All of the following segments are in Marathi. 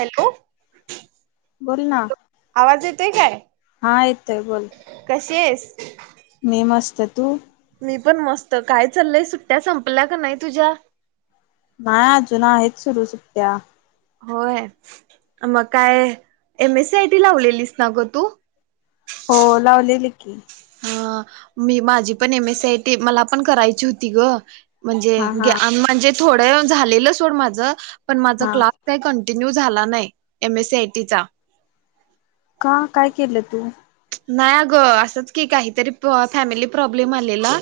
हॅलो बोल ना आवाज येतोय काय हा येतोय बोल कशी आहेस? [inaudible] मी मस्त तू? मी पण मस्त काय चालय सुट्या संपल्या काय नाही तुझ्या? नाही अजून आहेत सुरू सुट्या होय मग काय एम. एसी. आय. टी लावलेलीस ना गं तू? हो लावलेले की हा मी माझी पण एम. एस. आय. टी मला पण करायची होती गं म्हणजे हा हा म्हणजे थोडं वेळानं झालेलं सोड माझं पण माझा हा क्लास काय कन्टीनू न्यू झाला नाही एम. एसी. सी. आयटीचा का काय केलं तू नाही आगं असंच की काहीतरी फॅमिली प्रॉब्लेम आलेला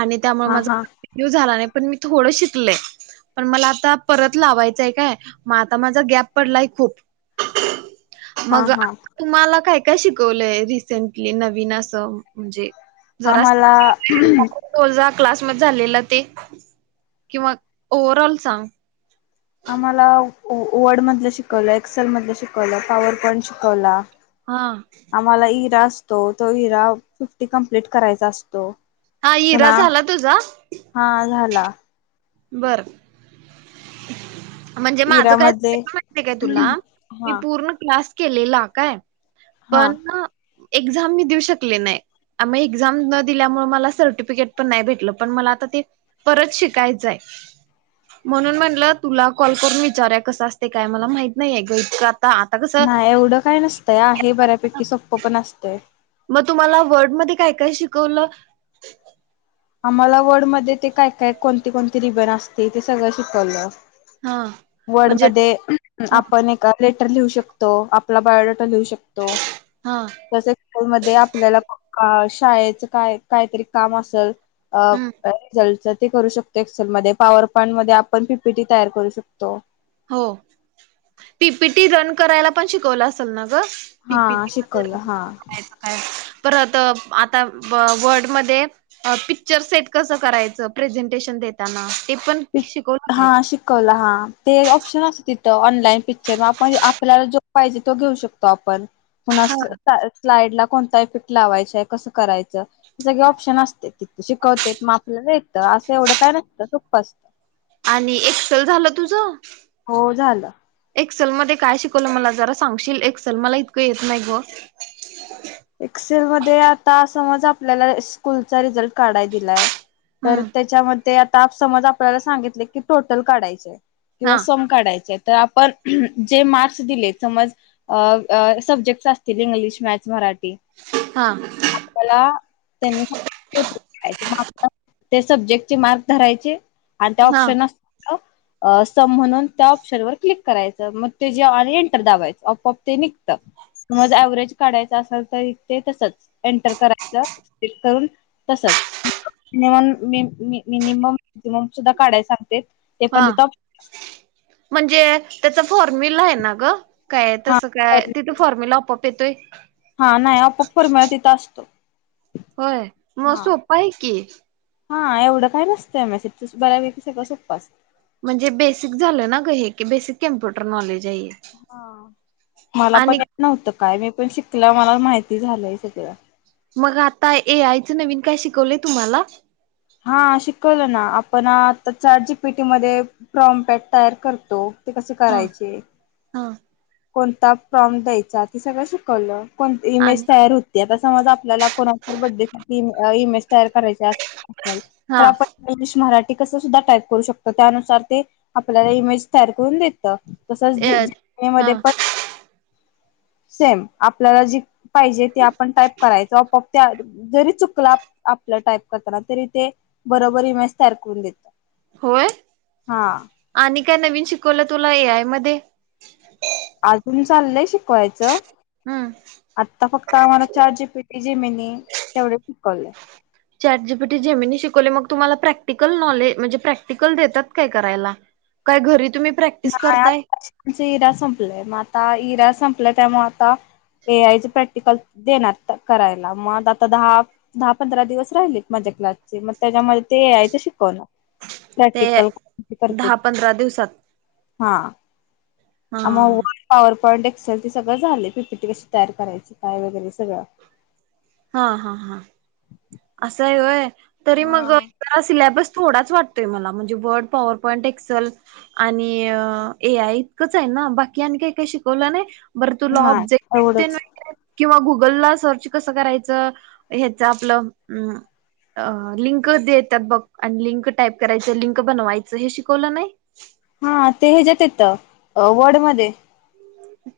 आणि त्यामुळे हा माझा हा कंटिन्यू झाला नाही. पण मी थोडं शिकले पण मला आता परत लावायचंय काय म आता माझा गॅप पडलाय खूप हा मग हा तुम्हाला काय- काय शिकवलंय रिसेंटली नवीन असं म्हणजे आम्हाला क्लास मध्ये झालेला ते किंवा, ओवर ऑल सांग. आम्हाला वर्ड मधले शिकवलं एक्सेल मधले शिकवलं पॉवर पॉइंट शिकवला. हा आम्हाला [unintelligible] तो तो हिरा फिफ्टी कंम्पलेट करायचा असतो. हा हिरा पुन्हा झाला तुझा? हा झाला बरं म्हणजे माझं काय इरामध्ये [unintelligible] काय तुला हा पूर्ण क्लास केलेला काय हा पण ना एक्झाम मी देऊ शकले नाही, आम्ही एक्झाम न दिल्यामुळे मला सर्टिफिकेट पण नाही भेटलं, पण मला आता ते परत शिकायचंय. म्हणून म्हटलं तुला कॉल करून विचारूया कसं असते, काय मला माहित नाहीय ग. आता कसं नाही एवढं काय नसतंय आहे बऱ्या पैकी सोप्प पण असतंय. तुला वर्ड मध्ये काय- काय शिकवल. आम्हाला वर्ड मध्ये ते काय- काय कोणती- कोणती रिबन असती ते सगळं शिकवलं. हा वर्ड म्हणजे मध्ये हा आपण [unintelligible] लिहू शकतो. आपला बायो लिहू शकतो. हा तसेच [unintelligible] आपल्याला शाळेच काय -काय तरी काम असेल. [unintelligible] हम्म ते करू शकतो, एक्सेलमध्ये पॉवर पॉईंट मध्ये आपण पीपीटी तयार करू शकतो. हो पीपीटी रन करायला पण शिकवलं असेल ना. हा पीपीटी शिकवलं हा. [unintelligible] परत आता वर्ल्डमध्येध पिक्चर सेट कसं करायचं प्रेझेंटेशन देताना. ते पण शिकवलं काय हा शिकवला हा ते [unintelligible] तिथं ऑनलाईन पिक्चर आपण आपल्याला जो पाहिजे तो घेऊ शकतो. आपण हा [unintelligible] स्लाइड कोणता इफेक्ट लावायचाय, कसं करायचं हे सगळे ऑप्शन असत्यात तिथं शिकवते आपल्याला येतं असं एवढं काय नसतं सोप्प असत. आणि एक्सेल झालं तुझं. हो झालं एक्सेल मध्ये काय शिकवलं मला जरा सांगशील एक्सेल मला इतकं येत नाही ग. एक्सेल मध्ये आता समज आपल्याला स्कूलचा रिझल्ट काढाय दिलाय. तर हम्म त्याच्यामध्ये ते आता समज आपल्याला सांगितले की टोटल काढायची. किंवा हा सम काढायचं. तर आपण जे मार्क्स दिलेत समज सब्जेक्ट असतील इंग्लिश, मॅथ्स, मराठी ते हा आपल्या त्यांनी [unintelligible] ते सब्जेक्टचे मार्क धरायचे? आणि त्या हा ऑप्शन असत. आस म्हणून त्या ऑप्शन वर क्लिक करायचं, मग ते जे एंटर दावायचं, अप अप ते निघतं, म व्हरेज काढायचं असेल तर ते तसच एंटर करायचं सले [unintelligible] करून तसचम मिनिमम मॅक्सिमम सुद्धा काढाय सांगते. ते पण हा तिथं म्हणजे. त्याच. फॉर्म्युला आहे. ना ग काय हा तसं काय तिथे फॉर्म्युला आपप येतोय. हा नाही आपोआप फॉर्म्युला तिथं असतो होय मग हा सोपा आहे की. हा एवढं काय नसतंय, मेसे त बऱ्या विक सगळ सोपपास. म्हणजे बेसिक झालं ना ग हे की, बेसिक कम्प्युटर नॉलेज. आहे हे. हा मला पण आणि येत नव्हत काय मी पण शिकला मला माहिती झालंय सगळं. मग आता ए आयचं नवीन काय, शिकवलंय तुम्हाला? हा शिकवलं ना आपण आता चॅट जी पी टी मध्ये प्रॉमपॅट तयार करतो. ते कसे हा करायचे? हा कोणता प्रॉम द्यायचा ते सगळं शिकवलं? ण इमेज आणि तयार होत्या आता, समज आपल्याला कोणचा तरी बर्थडे साठी इमेज. तयरा करायचं असत्यात आपल्याला हा तर आपण इंग्लिश, मराठी ते कस सुद्धा टाईप करू शकतो, त्यानुसार ते आपल्याला इमेज तयार करून देत त तसंच ए जी जी हा मध्ये सेम आपल्याला जी पाहिजे ते आपण टाईप करायचो आप त्या जरी चुकला आपलं टाईप करताना, तरी ते बरोबर इमेज तयार करून देत. होय, हा आणि काय नवीन शिकवलं? तुला ए आय मध्ये अजून चाललंय शिक कवायचं हम्म आता फक्त आम्हाला chat G P T, Gemini तेवढ शिकवले. Chat G P T, Gemini शिकवले मग तुम्हाला, प्रॅक्टिकल नॉले म्हणजे प्रॅक्टिकल देतात, काय करायला काय घरी तुम्ही प्रॅक्टिस नाही करताय? आत्ताच [unintelligible] हिरा संपलाय मग आता हिरा संपला त्यामुळे आता, ए आयच प्रॅक्टिकल देणार करायला मग आता दहा, दहा, पंधरा, दिवस राहिलेत माझ्या क्लासचे, मग त्याच्यामध्ये ते ए आयच शिकवणार. ते प्रॅक्टिकल करते. दहा पंधरा दिवसात हा. हा [unintelligible] पॉंट एक्सेल ते सगळं झालय. पी पी टी कशी तयार करायची काय वगैरे सगळं. हा हा हा. असं आहे होय. तरी मग हा सिलेबस थोडाच वा ते मला म्हणजे वर्ड, पॉवर, पॉईंट, एक्सेल आणि ए आय इतकंच आहे ना बाकी काही काही शिकवलं नाही. बरं तुला नाही ऑब्जेक्टिव तेन एवढंच वगैरे किंवा गुगल ला सर्च कसं करायचं ह्याच आपलं अ लिंक देतात बघ आणि लिंक टाईप करायचं, लिंक बनवायचं हे शिकवलं नाही. त वर्ड मध्ये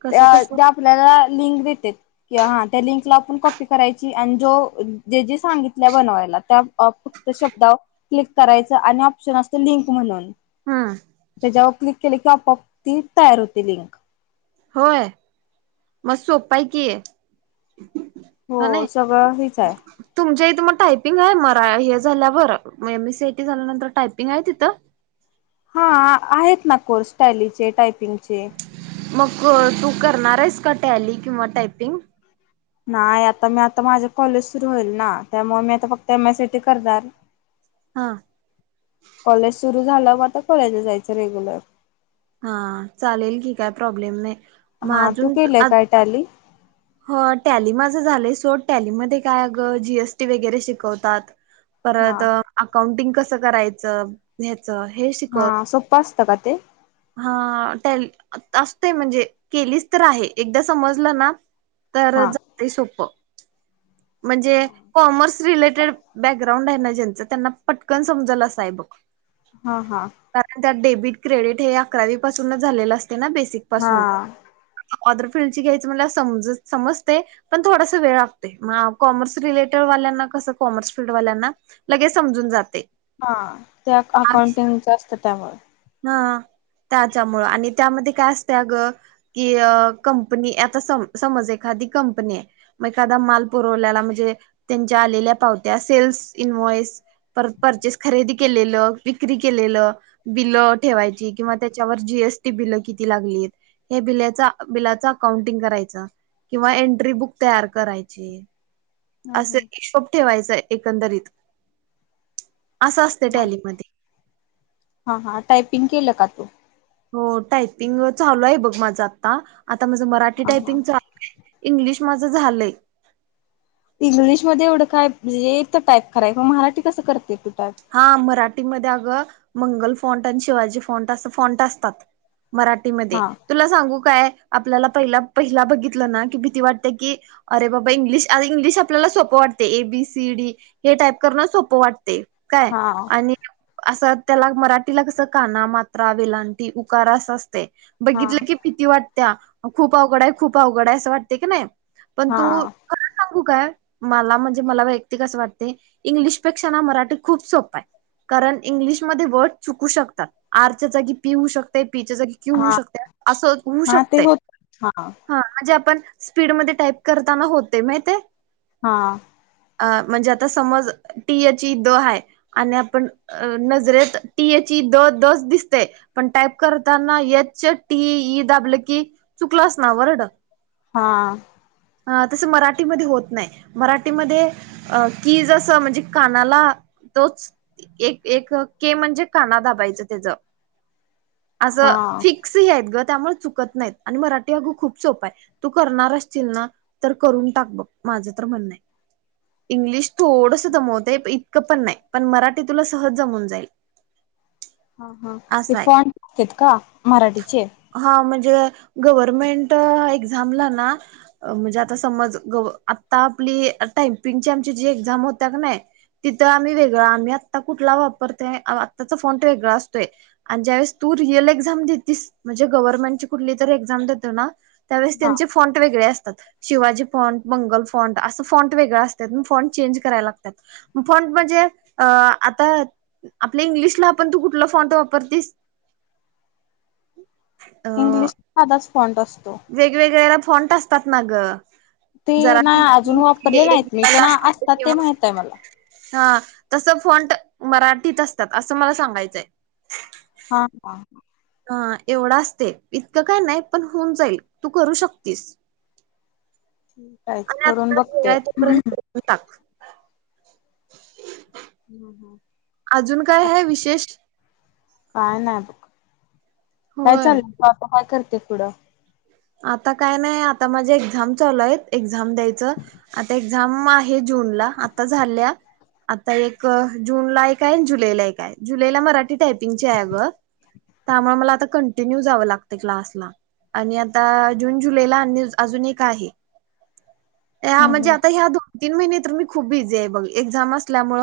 कसं त्या कसं त्या आपल्याला लिंक दे कि हा त्या लिंकला आपण कॉपी करायची. आणि जो जे जे सांगितल्या बनवायला त्या फक्त शब्दा क्लिक करायच आणि ऑप्शन असत लिंक म्हणून. हम्म त्याच्यावर क्लिक केलं किं मग ती तयार होते लिंक. होय, मग सोप आहे की. हो ह नाही सगळं हेच आहे. तुमच्या इथं मग टायपिंग आहे म हे झाल्यावर एमसीआयटी झाल्यानंतर टायपिंग आहे तिथं हा आहेत ना कोर्स टॅलीचे, टायपिंगचे मग तू करणार आहेस का टॅली किंवा टायपिंग नाही आता मी आता माझे कॉलेज सुरू होईल ना त्यामुळे मी आता फक्त M S C I T करणार. हा कॉलेज सुरु झाल्या वर मग आता कॉलेजला जायचं रेग्युलर हा चालेल की काय प्रॉब्लेम नाही. हा तू केलंय काय टॅली? ह टॅली माझं झालंय सोड टॅलीमध्ये काय अग जीएसटी वगैरे शिकवतात. हा परत अकाउंटिंग कस कस करायचं? हे शिकव हा सोपं असतं का ते? हा टॅली असतय म्हणजे केलीच तर आहे एकदा समजलं ना तर हां जातय सोप म्हणजे कॉमर्स रिलेटेड बॅग [unintelligible] आहे ना ज्यांचं त्यांना पटकन समजल अस आहे बघ हां हां कारण त्यात बीट क्रेडीट हे अकरावी पासूनच झालेलं असते. ते ना बेसिक पासून हां ऑदरफिल्ड ची घ्यायचं मला समज समजते पण थोडासा वेळ लागतोय. मग कॉमर्स रिलेटेड वाल्यांना कसं कॉमर्स फील्ड वाल्यांना लगेच समजून जातय. हा त्या अकाउंटिंगच असतं त्यामुळे हा त्याच्यामुळं आणि त्यामध्ये काय असत अ ग की कंपनी आता स समज एखादी कंपनी आहे मग एखादा माल पुरवल्याला म्हणजे त्यांच्या आलेल्या पावत्या सेल्स इनवॉइस पर परचेस खरेदी केलेलं विक्री केलेलं ब ठेवायची किंवा त्याच्या जीएसटी ब किती लागली बला अकाउंटिंग करायच किंवा एट्री बुक तयार कराय हं असं हं हिशोब ठेवायचंय एकंदरीत असं असतं डलीमध्ये हा हा टायपिंग केलं का तू हो टायपिंग चालू आहे बघ माझं आता आता माझं मराठी हां हां टायपिंग च इंग्लिश माझ झालंय इंग्लिशमध्येध्ये एवढं काय म्हणजे तर टाईप कराय म मराठी कसं करते तू टाईप हा मराठीमध्ये अगं मंगल फोंट आणि शिवाजी फोंट अस फॉंट असतात मराठीमध्ये हां तुला सांगू काय आपल्याला पहि पहिला बघितलं ना कि भीती वाटते की अरे बाबा इंग्लिश अरे इंग्लिश आपल्याला सोपं वाटते एबीसीडी हे टाईप करणं सोपं वाटते. काय हां आणि असं त्याला मराठीला कस काना मात्रा वेलांटी उकार अस असत बघितल हां की भीती वाट त्या खूप अवघड आहे खूप अवघड आहे असं वाटत की नाही पण तू हां खरं सांगू काय. मला म्हणजे मला वैयक्तिक अस वाटते इंग्लिशपेक्षा ना मराठी खूप सोप आहे कारण इंग्लिशमध्ये वर्ड चुकू शकतात आरच्या जागी पी होऊ शकत पी च्या जागी किऊ होऊ हां शक अस होऊ हां शकत ते होत हां ह म्हणजे आपण स्पीडमध्ये टाईप करताना होते माहिते. हा. अ म्हणजे आता समज टी याची द आहे. आणि आपण नजरेत टी एच द दच दिसतेय पण टाईप करताना यच टी ई दाबले की चुकलं अस ना वर्ड हा. अ तसं मराठीमध्ये होत नाही मराठीमध्ये की जसं म्हणजे कानाला तोच एक एक के म्हणजे काना दाबायचं त्याच असं हां फिक्स ह आहेत ग त्यामुळे चुकत नाहीत आणि मराठी अग खूप सोपा आहे तू करणार असचील ना तर करून टाक बग माझ तर म्हणणं हाय इंग्लिश थोडंसं दमवत आहे पण नाही पण मराठी तुला सहज जमून जाईल. हा हा ते असं आहे फॉन [unintelligible] का मराठीचे गवरमेंट एक्साम ला ना म्हणजे आता समज आता आपली टायपिंग आमची एक्साम होतेय की नाही तिथं आम्ही वेगळां आम्ही आता कुठला वापरतोय आताचा फॉं ट वेगळा असतोय आणि ज्यावेळेस तू रिअल एक्झाम देतेस म्हणजे गव्हर्नमेंटची कुटली तरी एक्झाम देतो ना त्यावेळेस हां त्यांचे फॉंट वेगळे असतात. शिवाजी फॉंट मंगल फॉन्ट असं फॉंट वेगळं असतात फॉंट चेंज करायला लागतात. फोंट म्हणजे अ आता आपल्या इंग्लिशला आपण तू कुठला फॉंट वापरतीस. इंग्लिश [unintelligible] फॉन्ट अस वेगवेगळ्या फोंट असतात ना ग ते जरा नाही अजून वापरले नाहीत मी पण असतात ते माहित आहे मला. तसं फॉंट मराठीत असतात असं मला सांगायचंय. हा हा ह एवढं असते इतकं काय नाही पण होऊन जाईल तू करू शकतेस. [unintelligible] आहेच करून बघते. आहे तोपर्यंत करून टाक हम्म हम्. अजून काय ह विशेष काय नाही बघ काय होय चाललं तू आता हय कर तेकडा आता काय नाही आता माझ्या एक्झाम चालू आहे झाब द्यायचं आता एक झाम आहे जूनला आता झाल्या आता एक जूनला एक जुलैला एक आहे जुलैला मराठी टायपिंगची आहे ग त्यामुळे मला आ कंटिन्यूव लागत क्लासला आ जून जुलैला अजून एक आहे ह्या हम् म्हणजे हम आता ह्या दोन तीन महिने तर मी खूप बिझी आहे बघ एक्झाम असल्यामुळ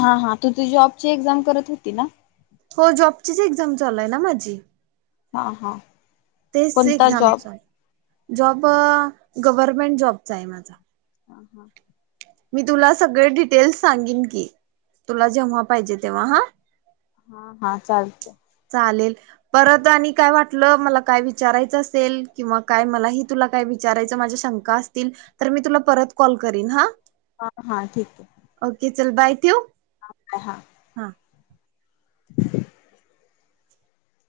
हा हा तू त जॉबची एक्झाम करत होती ना हो जॉबचीच एक्झाम चालाय ना माझी हा हा तेच कोणता एक्झाम जॉब चालू जॉब गव्हर्मेंट जॉबचा आहे माझा हम हा मी तुला सगळे डिटेल्स सांगेन की तुला जेव्हा पाहिजे तेव्हा हा हा हा चालते त मला काय विचारायचं असेल किंवा काय मलाही तुला काय विचारायचं माझ्या शंका असतील तर मी तुला परत कॉल करीन हा हा हा ठीक आहे ओके चल बायथो ह हा हा ह